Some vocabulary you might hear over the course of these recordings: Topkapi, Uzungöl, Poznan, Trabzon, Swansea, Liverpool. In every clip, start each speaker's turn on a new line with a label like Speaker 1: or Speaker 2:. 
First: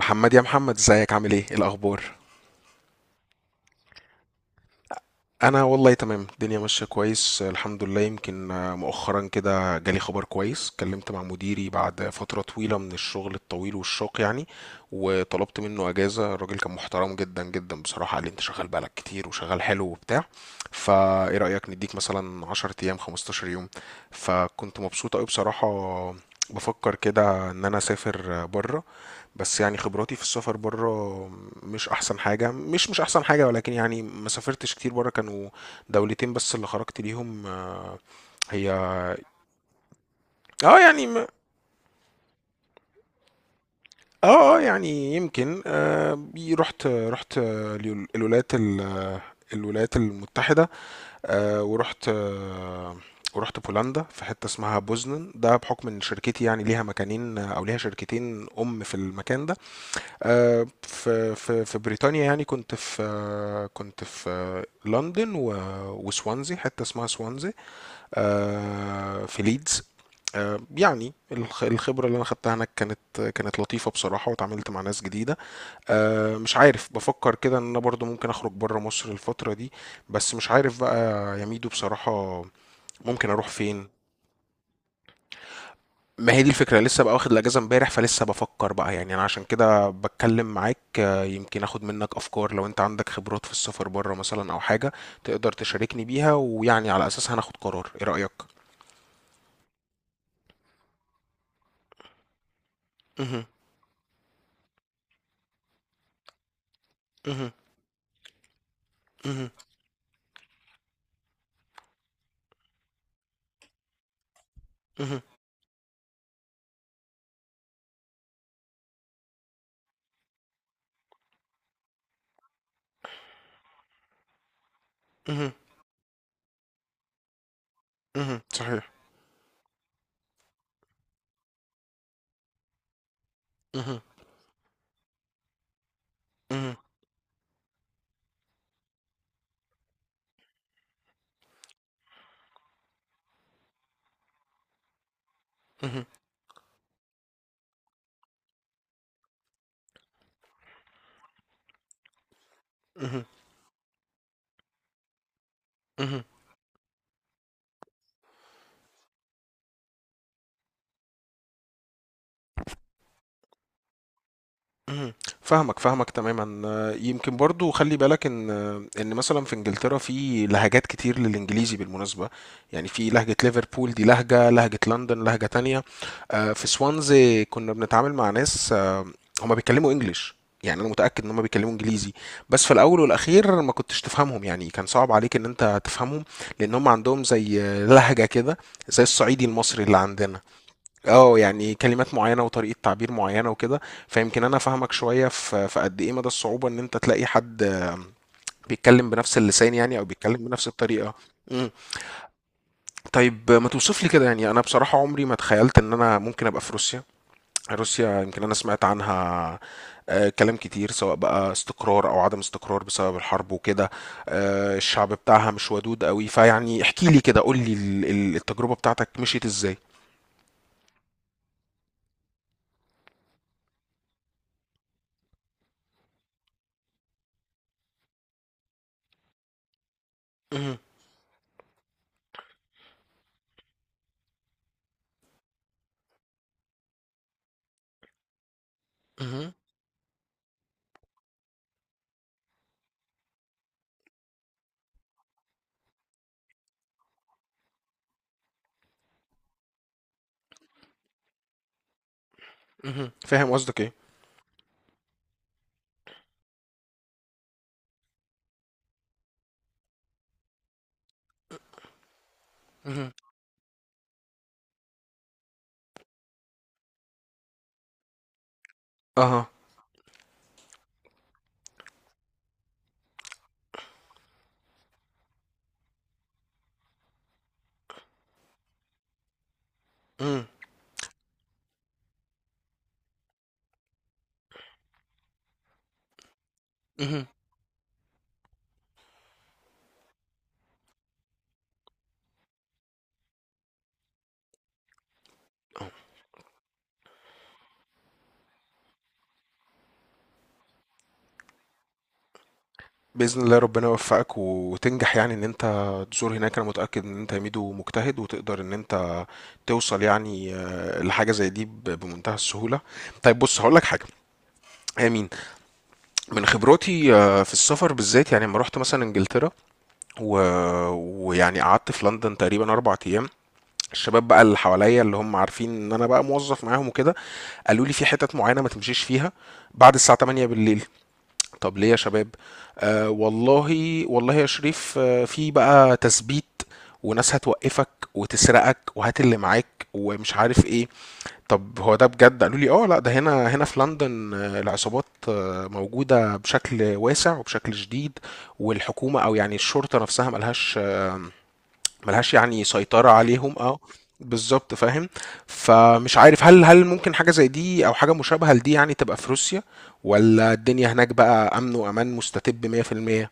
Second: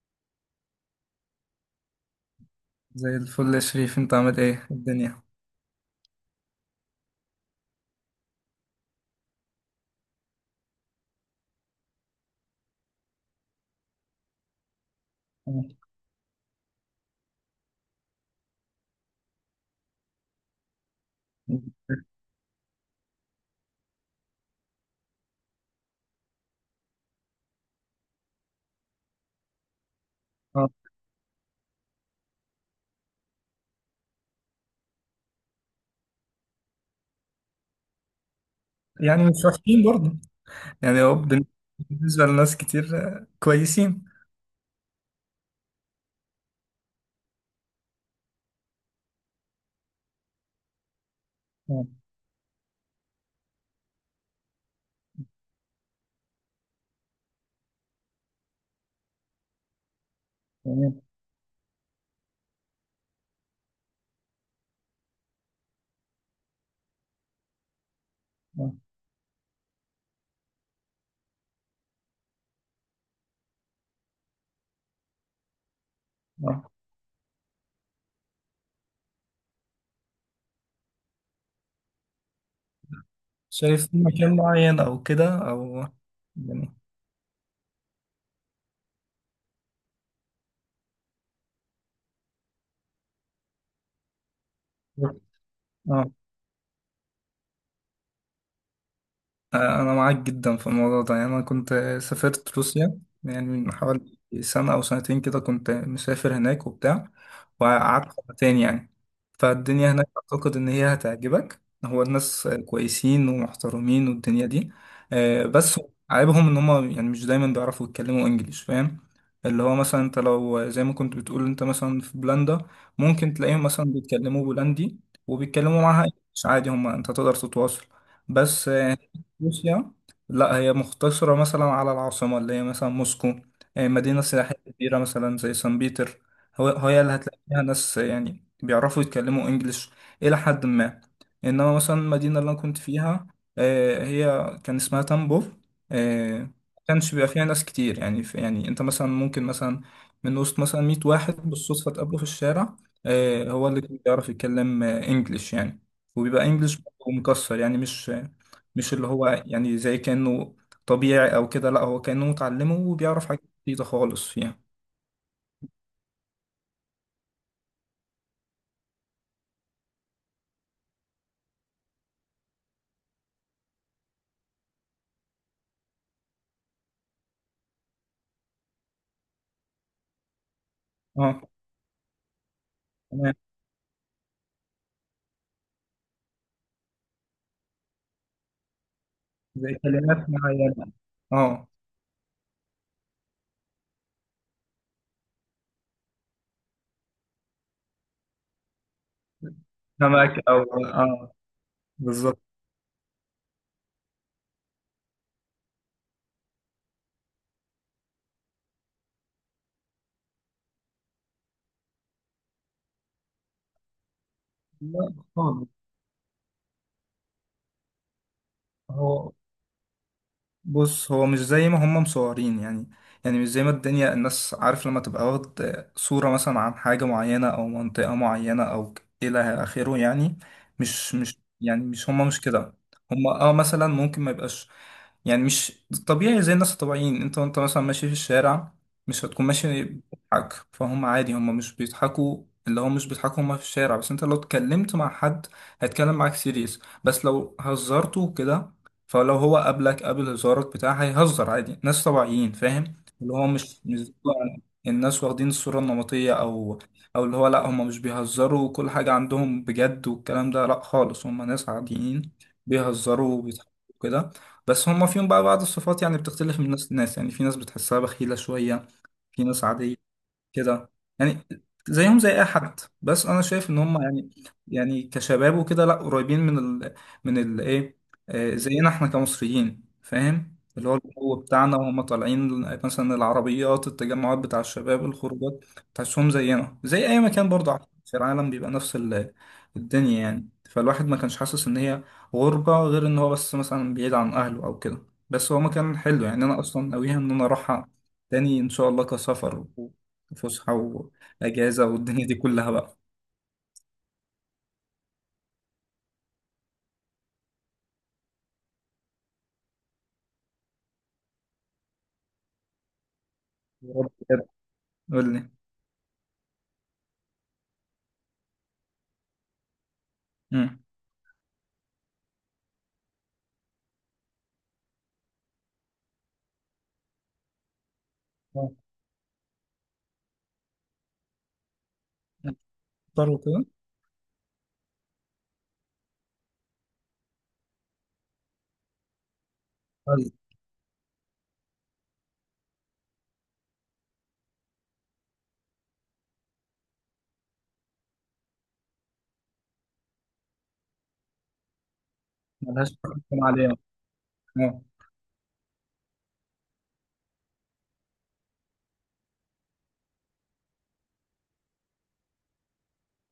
Speaker 1: محمد يا محمد ازيك عامل ايه إيه الاخبار؟
Speaker 2: زي الفل يا شريف، انت عامل ايه الدنيا؟
Speaker 1: انا والله تمام، الدنيا ماشيه كويس الحمد لله. يمكن مؤخرا كده جالي خبر كويس، اتكلمت مع مديري بعد فتره طويله من الشغل الطويل والشاق يعني، وطلبت منه اجازه. الراجل كان محترم جدا جدا بصراحه، قال لي انت شغال بقالك كتير وشغال حلو وبتاع، فايه رايك نديك مثلا 10 ايام 15 يوم. فكنت مبسوط قوي بصراحه، بفكر كده ان انا اسافر بره. بس يعني خبراتي في السفر
Speaker 2: اه،
Speaker 1: بره مش احسن حاجه، مش احسن حاجه، ولكن يعني ما سافرتش كتير بره، كانوا دولتين بس اللي خرجت ليهم. هي.
Speaker 2: يعني مش وحشين برضه.
Speaker 1: اه
Speaker 2: يعني
Speaker 1: يعني
Speaker 2: هو بن- بالنسبة لناس كتير، كويسين.
Speaker 1: يعني يمكن رحت الولايات المتحده.
Speaker 2: اه،
Speaker 1: ورحت. ورحت بولندا في حته اسمها بوزنن، ده بحكم ان شركتي يعني ليها مكانين او ليها شركتين. في المكان ده
Speaker 2: تمام.
Speaker 1: في بريطانيا، يعني كنت في لندن وسوانزي، حتة اسمها سوانزي.
Speaker 2: اه،
Speaker 1: في ليدز. يعني الخبرة اللي أنا خدتها هناك كانت لطيفة بصراحة، واتعاملت مع ناس جديدة. مش
Speaker 2: اه،
Speaker 1: عارف، بفكر كده إن أنا برضو ممكن أخرج برا مصر الفترة دي. بس مش عارف بقى يا ميدو بصراحة، ممكن أروح
Speaker 2: شايف
Speaker 1: فين؟
Speaker 2: في مكان معين او كده، او
Speaker 1: ما هي دي
Speaker 2: يعني
Speaker 1: الفكرة، لسه بقى واخد الأجازة امبارح، فلسه بفكر بقى، يعني أنا عشان كده بتكلم معاك. يمكن أخد منك أفكار، لو أنت عندك خبرات في السفر بره مثلا أو حاجة تقدر تشاركني
Speaker 2: اه؟
Speaker 1: بيها، ويعني على أساسها هناخد قرار. إيه رأيك؟
Speaker 2: أنا معاك جدا في الموضوع ده، يعني أنا كنت سافرت روسيا
Speaker 1: مهم.
Speaker 2: يعني من حوالي سنة أو سنتين كده، كنت مسافر هناك وبتاع.
Speaker 1: مهم.
Speaker 2: وقعدت سنتين يعني،
Speaker 1: مهم.
Speaker 2: فالدنيا هناك أعتقد إن هي هتعجبك. هو الناس كويسين ومحترمين والدنيا دي،
Speaker 1: مهم.
Speaker 2: بس عيبهم إن هما يعني مش دايما بيعرفوا يتكلموا إنجليش، فاهم؟ اللي هو مثلا أنت لو زي ما كنت بتقول أنت مثلا في بولندا، ممكن تلاقيهم مثلا بيتكلموا بولندي،
Speaker 1: مهم.
Speaker 2: وبيتكلموا معاها إنجليش عادي، هما أنت تقدر تتواصل.
Speaker 1: مهم.
Speaker 2: بس
Speaker 1: صحيح.
Speaker 2: روسيا لا، هي مختصرة مثلا على العاصمة اللي هي مثلا موسكو،
Speaker 1: مهم.
Speaker 2: مدينة سياحية كبيرة مثلا زي سان بيتر. هو
Speaker 1: مهم.
Speaker 2: هي اللي هتلاقي فيها ناس يعني بيعرفوا يتكلموا انجليش إلى حد ما. إنما مثلا المدينة اللي أنا كنت فيها، هي كان اسمها تامبوف.
Speaker 1: مهم.
Speaker 2: ما كانش بيبقى فيها ناس كتير يعني، في يعني أنت مثلا ممكن مثلا من وسط مثلا 100 واحد بالصدفة تقابله في الشارع،
Speaker 1: مهم.
Speaker 2: هو اللي كان بيعرف يتكلم انجليش يعني.
Speaker 1: مهم.
Speaker 2: وبيبقى انجليش مكسر يعني، مش اللي هو يعني زي كأنه طبيعي أو كده، لأ، هو كأنه متعلمه وبيعرف حاجات جديدة خالص فيها.
Speaker 1: اهم، فاهمك تمامًا. يمكن برضه خلّي بالك إن، إن مثلًا في إنجلترا في لهجات كتير للإنجليزي بالمناسبة، يعني في لهجة ليفربول دي لهجة، لهجة لندن لهجة تانية. في سوانزي كُنّا بنتعامل مع ناس هُم بيتكلموا English، يعني أنا متأكد إن
Speaker 2: اه،
Speaker 1: هُم بيتكلموا إنجليزي، بس في الأول
Speaker 2: تمام.
Speaker 1: والأخير ما كنتش تفهمهم، يعني كان صعب عليك إن أنت تفهمهم، لإن هُم عندهم زي لهجة كده، زي الصعيدي
Speaker 2: زي
Speaker 1: المصري اللي
Speaker 2: كلمات
Speaker 1: عندنا.
Speaker 2: معينة.
Speaker 1: اه
Speaker 2: اه.
Speaker 1: يعني كلمات معينة وطريقة تعبير معينة وكده. فيمكن انا فاهمك شوية في قد ايه مدى الصعوبة ان انت تلاقي حد بيتكلم بنفس اللسان يعني، او بيتكلم
Speaker 2: سمك أو
Speaker 1: بنفس الطريقة.
Speaker 2: اه.
Speaker 1: مم.
Speaker 2: بالظبط.
Speaker 1: طيب ما توصف لي كده، يعني انا بصراحة عمري ما تخيلت ان انا ممكن ابقى في روسيا. روسيا يمكن انا سمعت عنها كلام كتير، سواء بقى استقرار او عدم استقرار بسبب الحرب وكده، الشعب
Speaker 2: لا
Speaker 1: بتاعها
Speaker 2: خالص،
Speaker 1: مش ودود قوي، فيعني احكي لي كده، قول لي التجربة بتاعتك
Speaker 2: هو
Speaker 1: مشيت ازاي؟
Speaker 2: بص، هو مش زي ما هم مصورين يعني، يعني مش زي ما الدنيا، الناس عارف لما تبقى واخد صورة مثلا عن حاجة معينة أو منطقة معينة أو إلى آخره يعني.
Speaker 1: مهم.
Speaker 2: مش هم مش كده. هم اه مثلا ممكن ما يبقاش، يعني مش طبيعي زي الناس الطبيعيين. انت وانت مثلا ماشي في الشارع، مش هتكون
Speaker 1: مهم.
Speaker 2: ماشي بتضحك، فهم عادي هم مش بيضحكوا، اللي هو مش بيضحكوا هم في الشارع. بس انت لو اتكلمت مع حد هيتكلم معاك سيريس، بس لو هزرته كده، فلو هو قابلك قابل هزارك بتاع، هيهزر عادي، ناس طبيعيين فاهم.
Speaker 1: مهم.
Speaker 2: اللي هو
Speaker 1: فاهم
Speaker 2: مش
Speaker 1: قصدك.
Speaker 2: مش زي بقى الناس واخدين الصورة النمطية او او اللي هو لا، هم مش بيهزروا وكل حاجة عندهم بجد والكلام ده، لا خالص. هم ناس عاديين
Speaker 1: ايه.
Speaker 2: بيهزروا وبيضحكوا كده. بس هم فيهم بقى بعض الصفات يعني بتختلف من ناس لناس. يعني في ناس بتحسها بخيلة شوية، في
Speaker 1: أها.
Speaker 2: ناس عادية كده، يعني زيهم زي اي حد. بس انا شايف ان هم يعني، يعني كشباب وكده لا، قريبين من ال من ال ايه زينا احنا كمصريين،
Speaker 1: إمم.
Speaker 2: فاهم اللي هو الجو بتاعنا. وهم طالعين مثلا العربيات، التجمعات بتاع الشباب، الخروجات، تحسهم زينا زي اي
Speaker 1: اهم.
Speaker 2: مكان برضه على فكرة في العالم، بيبقى نفس الدنيا يعني. فالواحد ما كانش حاسس ان هي غربة، غير ان هو بس مثلا بعيد عن اهله او كده. بس هو مكان حلو يعني، انا اصلا ناويها ان انا اروحها تاني ان شاء الله، كسفر، فسحة، وأجازة والدنيا دي كلها بقى.
Speaker 1: بإذن الله ربنا يوفقك وتنجح، يعني إن أنت تزور هناك، أنا متأكد إن أنت ميدو مجتهد، وتقدر إن أنت توصل يعني لحاجة زي دي بمنتهى السهولة. طيب بُص هاقول لك
Speaker 2: يا
Speaker 1: حاجة،
Speaker 2: رب كده.
Speaker 1: هي مين؟
Speaker 2: قول لي.
Speaker 1: من خبراتي في السفر بالذات، يعني أمّا رُحت مثلًا إنجلترا و
Speaker 2: مم.
Speaker 1: ويعني قعدت في لندن تقريبًا 4 أيام، الشباب بقى اللي حواليّا اللي هم عارفين إن أنا بقى موظف معاهم وكده، قالوا لي في حِتَت معيّنة ما
Speaker 2: آه.
Speaker 1: تمشيش فيها بعد الساعة 20:00 بالليل. طب ليه يا شباب؟
Speaker 2: اختار وكده.
Speaker 1: والله والله يا شريف، في بقى تثبيت، وناس هتوقفك وتسرقك وهات اللي معاك
Speaker 2: طيب.
Speaker 1: ومش عارف ايه. طب هو ده بجد؟ قالوا لي اه لا، ده هنا. في لندن العصابات موجودة بشكل واسع وبشكل شديد، والحكومة او يعني الشرطة نفسها ملهاش، يعني
Speaker 2: ملهاش
Speaker 1: سيطرة
Speaker 2: تحكم
Speaker 1: عليهم.
Speaker 2: عليها.
Speaker 1: اه بالظبط
Speaker 2: اه،
Speaker 1: فاهم. فمش عارف هل ممكن حاجة زي دي او حاجة مشابهة لدي يعني تبقى في روسيا، ولا الدنيا هناك بقى امن وامان مستتب 100%؟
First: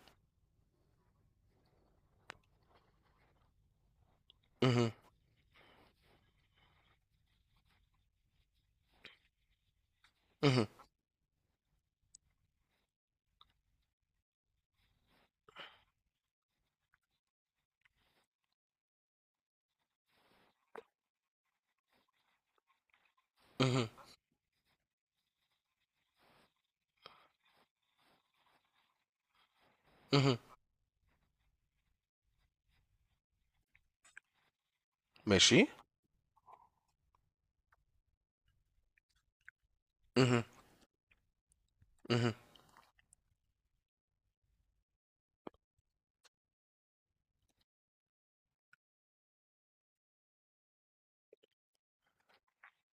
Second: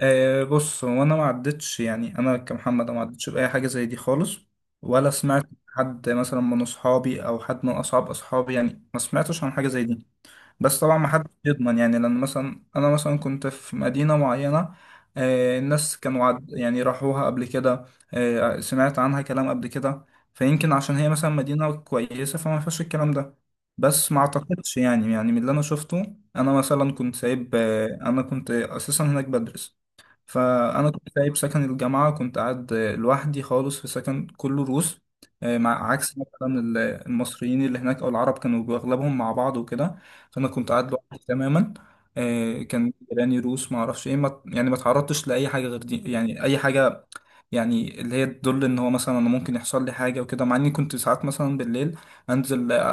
Speaker 2: بص، هو انا ما عدتش يعني، انا كمحمد، أنا ما عدتش باي حاجه زي دي خالص،
Speaker 1: مهم.
Speaker 2: ولا سمعت حد مثلا من اصحابي او حد من اصحاب اصحابي يعني، ما سمعتش عن حاجه زي دي.
Speaker 1: مهم.
Speaker 2: بس طبعا ما حدش يضمن يعني، لان مثلا انا مثلا كنت في مدينه معينه، الناس كانوا عد يعني راحوها قبل كده، سمعت عنها كلام قبل كده، فيمكن عشان هي مثلا مدينه كويسه فما فيهاش الكلام ده.
Speaker 1: مهم.
Speaker 2: بس ما اعتقدش يعني، يعني من اللي انا شفته، انا مثلا كنت سايب انا كنت اساسا هناك بدرس،
Speaker 1: مهم.
Speaker 2: فانا كنت سايب سكن الجامعه، كنت قاعد لوحدي خالص في سكن كله روس،
Speaker 1: ماشي.
Speaker 2: مع عكس مثلا المصريين اللي هناك او العرب، كانوا اغلبهم مع بعض وكده.
Speaker 1: مهم.
Speaker 2: فانا كنت قاعد لوحدي تماما،
Speaker 1: مهم.
Speaker 2: كان جيراني روس، ما اعرفش ايه، ما يعني ما تعرضتش لاي حاجه غير دي يعني، اي حاجه يعني اللي هي تدل ان هو مثلا انا ممكن يحصل لي حاجه وكده. مع اني كنت ساعات مثلا بالليل انزل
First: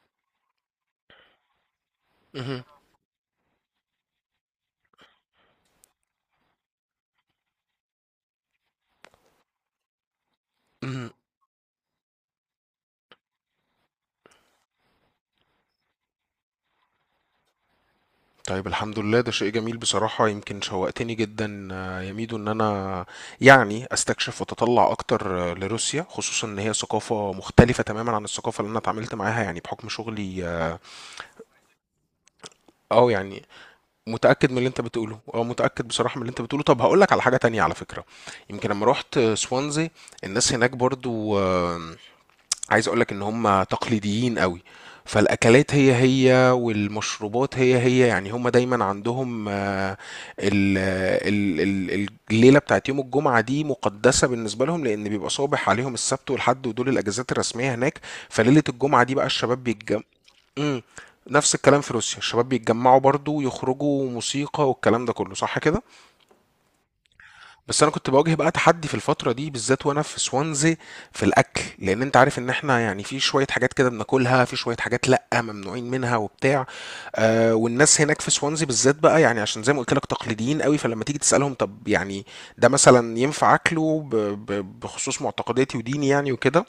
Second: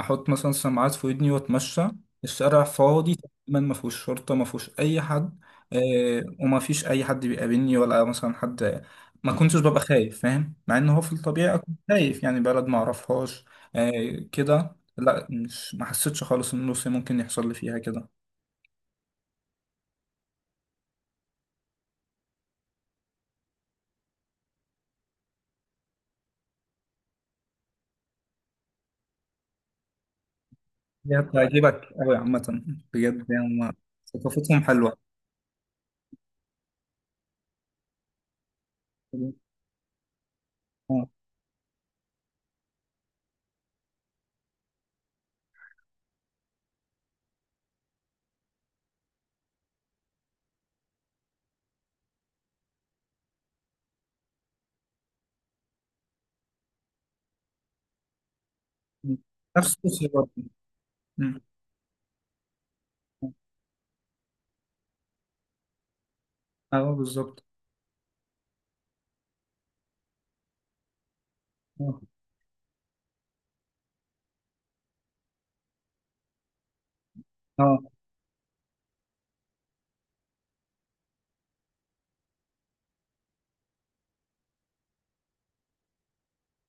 Speaker 2: احط مثلا سماعات في ودني واتمشى،
Speaker 1: مهم.
Speaker 2: الشارع فاضي تماما، ما فيهوش شرطه، ما فيهوش اي حد، وما فيش اي حد بيقابلني ولا مثلا حد، ما كنتش ببقى خايف فاهم، مع ان هو
Speaker 1: مهم.
Speaker 2: في الطبيعي اكون خايف يعني بلد ما اعرفهاش. كده لا، مش، ما حسيتش خالص ان روسيا ممكن يحصل لي فيها كده.
Speaker 1: طيب الحمد لله، ده شيء جميل بصراحة. يمكن شوقتني جدا يا ميدو ان انا يعني استكشف واتطلع اكتر لروسيا، خصوصا ان هي ثقافة مختلفة تماما عن الثقافة اللي انا اتعاملت معاها يعني بحكم شغلي.
Speaker 2: هي بتعجبك قوي عامه، بجد
Speaker 1: يعني
Speaker 2: يعني، هما
Speaker 1: متأكد من
Speaker 2: ثقافتهم
Speaker 1: اللي انت
Speaker 2: حلوه.
Speaker 1: بتقوله، متأكد بصراحة من اللي انت بتقوله. طب هقول لك على حاجة تانية على فكرة. يمكن لما رحت سوانزي، الناس هناك
Speaker 2: آه.
Speaker 1: برضو عايز اقول لك ان هم تقليديين قوي. فالأكلات هي هي والمشروبات هي هي، يعني هم دايما عندهم ال- ال- الليلة بتاعت يوم الجمعة دي مقدسة بالنسبة لهم، لأن بيبقى صابح عليهم السبت والحد ودول الأجازات الرسمية هناك. فليلة الجمعة دي بقى الشباب
Speaker 2: نفس
Speaker 1: بيتجمعوا.
Speaker 2: روسيا برضه.
Speaker 1: امم.
Speaker 2: مم.
Speaker 1: نفس الكلام في روسيا، الشباب بيتجمعوا برضو ويخرجوا موسيقى والكلام ده كله، صح كده؟
Speaker 2: اه، بالظبط.
Speaker 1: بس انا كنت بواجه بقى تحدي في الفتره دي بالذات وانا في سوانزي في الاكل،
Speaker 2: اه.
Speaker 1: لان انت عارف ان احنا يعني في شويه حاجات كده بناكلها، في شويه حاجات لا ممنوعين منها وبتاع.
Speaker 2: آه.
Speaker 1: والناس هناك في سوانزي بالذات بقى يعني، عشان زي ما قلت لك تقليديين قوي، فلما تيجي تسالهم طب يعني ده مثلا ينفع اكله بخصوص معتقداتي وديني يعني وكده،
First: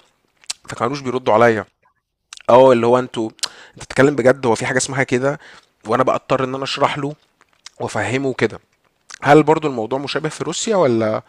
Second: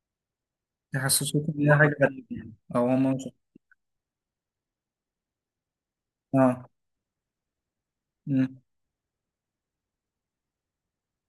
Speaker 1: فكانوش بيردوا
Speaker 2: يحسسوك
Speaker 1: عليا.
Speaker 2: ان هي حاجه غريبه يعني،
Speaker 1: اه اللي
Speaker 2: او
Speaker 1: هو
Speaker 2: هما
Speaker 1: انتوا،
Speaker 2: مش-
Speaker 1: انت بتتكلم بجد؟ هو في حاجه اسمها كده؟ وانا بقى اضطر ان
Speaker 2: اه.
Speaker 1: انا اشرح له وافهمه كده.
Speaker 2: مم.
Speaker 1: هل برضو الموضوع مشابه في روسيا ولا؟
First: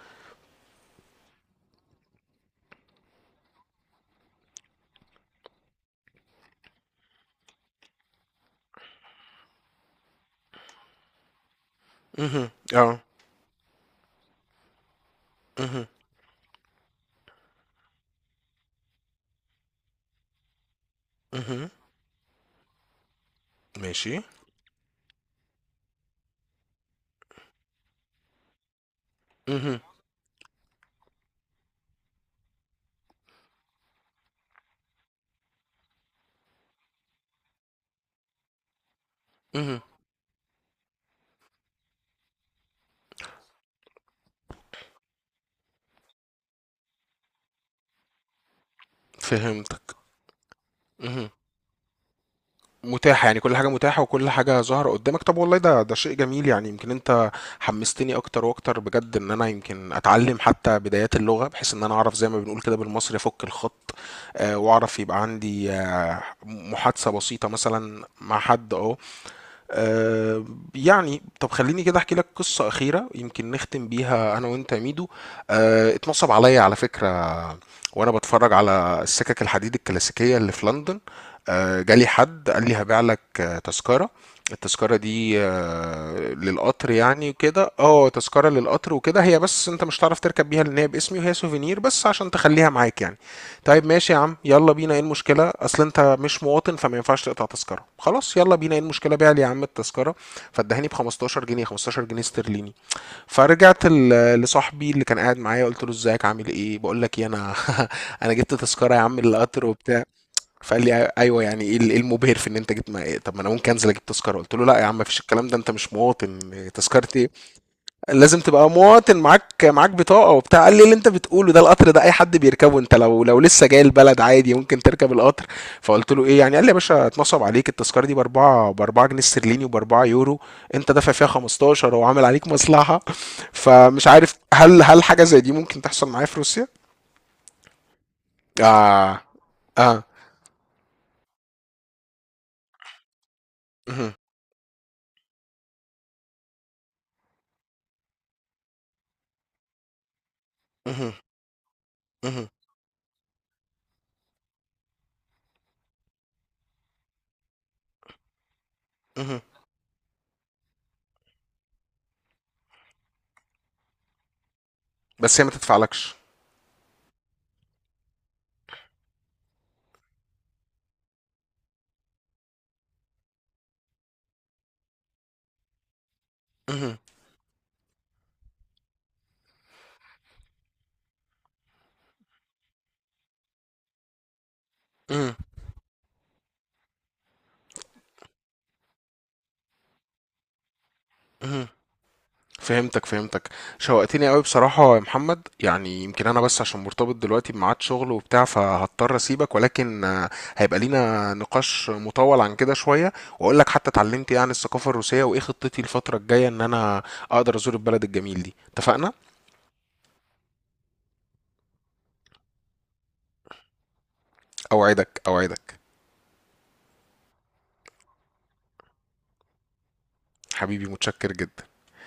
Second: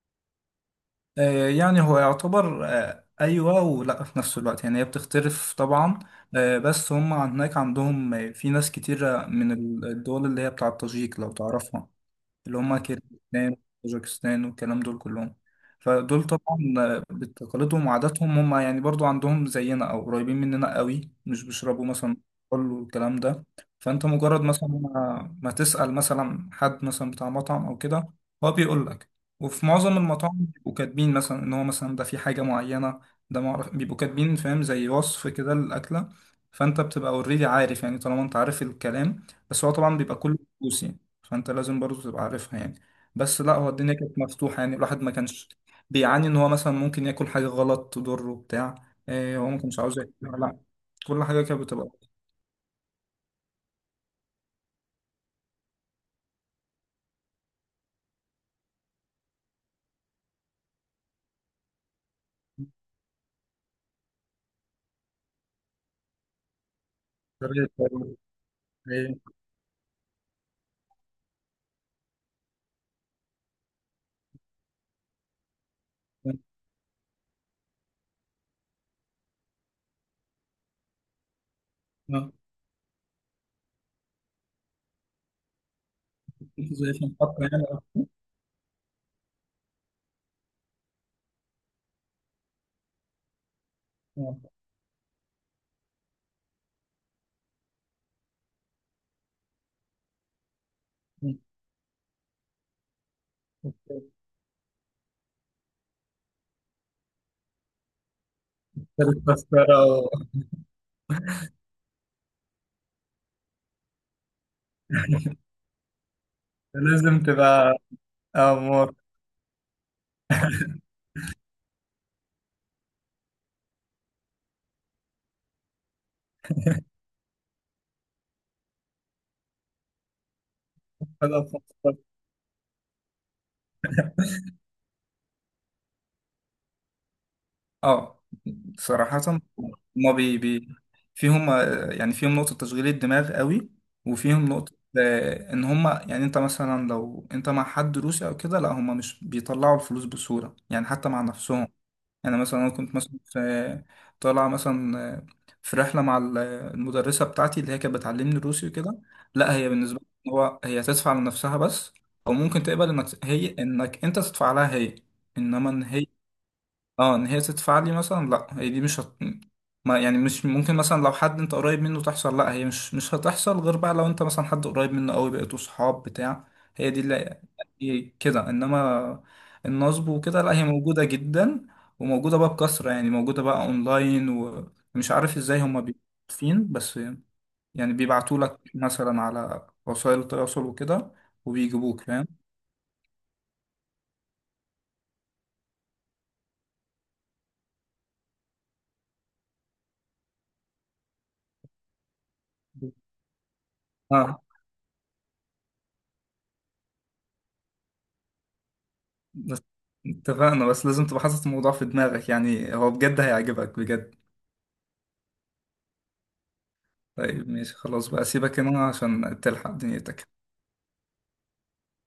Speaker 2: يعني هو يعتبر أيوة، ولا في نفس الوقت يعني هي بتختلف طبعا. بس هم هناك عندهم في ناس كتيرة من الدول اللي هي بتاعة تاجيك لو تعرفها،
Speaker 1: مهم.
Speaker 2: اللي هما
Speaker 1: اه.
Speaker 2: كيرغيزستان، طاجيكستان والكلام دول كلهم.
Speaker 1: مهم.
Speaker 2: فدول طبعا بتقاليدهم وعاداتهم هما يعني برضو عندهم زينا أو قريبين مننا قوي، مش
Speaker 1: مهم.
Speaker 2: بيشربوا مثلا كحول والكلام ده. فأنت
Speaker 1: ماشي.
Speaker 2: مجرد مثلا ما تسأل مثلا حد مثلا بتاع مطعم أو كده، هو بيقول لك. وفي
Speaker 1: مهم.
Speaker 2: معظم المطاعم بيبقوا كاتبين مثلا إن هو مثلا ده في حاجة معينة، ده معرف، بيبقوا كاتبين فاهم، زي وصف كده للأكلة. فأنت بتبقى اوريدي عارف يعني، طالما أنت عارف الكلام، بس هو
Speaker 1: مهم.
Speaker 2: طبعا بيبقى كله فلوس يعني. فانت لازم برضه تبقى عارفها يعني. بس لا، هو الدنيا كانت مفتوحة يعني، الواحد ما كانش بيعاني ان هو مثلا ممكن ياكل حاجة غلط تضره بتاع، إيه، هو ما كانش
Speaker 1: فهمتك.
Speaker 2: عاوز ياكلها لا، كل حاجة كانت بتبقى.
Speaker 1: متاحة يعني، كل حاجة متاحة وكل حاجة ظاهرة قدامك. طب والله ده شيء جميل يعني. يمكن انت حمستني اكتر واكتر بجد، ان انا يمكن اتعلم حتى بدايات اللغة، بحيث ان انا اعرف زي ما بنقول كده بالمصري افك الخط. واعرف يبقى عندي محادثة بسيطة
Speaker 2: طريقة
Speaker 1: مثلا
Speaker 2: برضه.
Speaker 1: مع حد. اه
Speaker 2: إيه.
Speaker 1: آه، يعني طب خليني كده احكي لك قصة أخيرة يمكن نختم بيها أنا وأنت يا ميدو. اتنصب عليا على فكرة وأنا بتفرج على السكك الحديد الكلاسيكية اللي في لندن. جالي
Speaker 2: آه.
Speaker 1: حد قال لي هبيع لك تذكرة. التذكرة دي للقطر
Speaker 2: زي في
Speaker 1: يعني
Speaker 2: المحطة يعني.
Speaker 1: وكده. اه تذكرة للقطر وكده، هي بس انت مش هتعرف تركب بيها لان هي باسمي، وهي سوفينير بس عشان تخليها معاك يعني. طيب ماشي يا
Speaker 2: آه.
Speaker 1: عم، يلا بينا، ايه المشكلة؟ اصل انت مش مواطن فما ينفعش تقطع تذكرة. خلاص يلا بينا، ايه المشكلة؟ بيع لي يا عم التذكرة. فادهاني ب 15 جنيه، 15 جنيه استرليني. فرجعت لصاحبي اللي كان قاعد معايا قلت له ازيك عامل ايه؟ بقول لك ايه انا، انا جبت تذكرة يا عم للقطر وبتاع.
Speaker 2: التذكرة.
Speaker 1: فقال لي ايوه، يعني ايه، إيه المبهر في ان انت جبت؟ ما إيه؟ طب ما انا ممكن انزل اجيب تذكرة. قلت له لا يا عم، مفيش الكلام ده، انت مش مواطن، تذكرة
Speaker 2: لازم
Speaker 1: ايه؟
Speaker 2: تبقى.
Speaker 1: لازم تبقى
Speaker 2: أمور.
Speaker 1: مواطن، معاك بطاقة وبتاع. قال لي اللي انت بتقوله ده، القطر ده اي حد بيركبه، انت لو لسه جاي البلد عادي ممكن تركب القطر. فقلت له ايه يعني؟ قال لي يا باشا اتنصب عليك، التذكرة دي باربعة جنيه استرليني وباربعة يورو، انت دافع فيها 15 وعامل عليك مصلحة. فمش عارف هل حاجة زي دي ممكن تحصل معايا في روسيا؟
Speaker 2: اه. صراحة،
Speaker 1: اه اه.
Speaker 2: هما بي بي فيهم يعني فيهم نقطة تشغيل الدماغ قوي،
Speaker 1: مهم.
Speaker 2: وفيهم نقطة إن هما يعني أنت مثلا لو أنت مع حد روسي أو كده، لا هما مش بيطلعوا الفلوس بسهولة يعني حتى
Speaker 1: مهم.
Speaker 2: مع نفسهم. يعني
Speaker 1: مهم.
Speaker 2: مثلا أنا كنت مثلا في، طالع مثلا في رحلة مع المدرسة بتاعتي اللي هي كانت بتعلمني روسي وكده،
Speaker 1: مهم.
Speaker 2: لا هي بالنسبة لي هو، هي تدفع لنفسها بس، أو ممكن تقبل إنك هي إنك أنت تدفع لها هي،
Speaker 1: بس هي ما
Speaker 2: إنما إن هي،
Speaker 1: تدفعلكش.
Speaker 2: اه، ان هي تدفع لي مثلا لا، هي دي مش هت... ما يعني مش ممكن مثلا لو حد انت قريب منه تحصل لا، هي مش هتحصل غير بقى لو انت مثلا حد قريب منه قوي، بقيتوا صحاب بتاع، هي
Speaker 1: مهم.
Speaker 2: دي اللي هي كده. انما النصب وكده لا، هي موجودة جدا وموجودة بقى بكثرة يعني، موجودة بقى اونلاين ومش
Speaker 1: مهم.
Speaker 2: عارف ازاي هما بيفين. بس يعني بيبعتوا لك مثلا على وسائل التواصل وكده
Speaker 1: مهم.
Speaker 2: وبيجيبوك فاهم.
Speaker 1: فهمتك فهمتك. شوقتني قوي بصراحة يا محمد، يعني يمكن أنا بس عشان مرتبط دلوقتي بميعاد شغل وبتاع فهضطر أسيبك، ولكن هيبقى لينا نقاش مطول عن كده شوية، وأقول لك حتى اتعلمت إيه
Speaker 2: اه
Speaker 1: عن الثقافة الروسية، وإيه خطتي الفترة الجاية إن أنا أقدر أزور البلد الجميل دي. اتفقنا؟
Speaker 2: بس، اتفقنا، بس لازم تبقى حاطط الموضوع في دماغك يعني، هو بجد هيعجبك بجد.
Speaker 1: أوعدك أوعدك.
Speaker 2: طيب ماشي، خلاص بقى سيبك هنا عشان تلحق دنيتك.
Speaker 1: حبيبي متشكر جدا.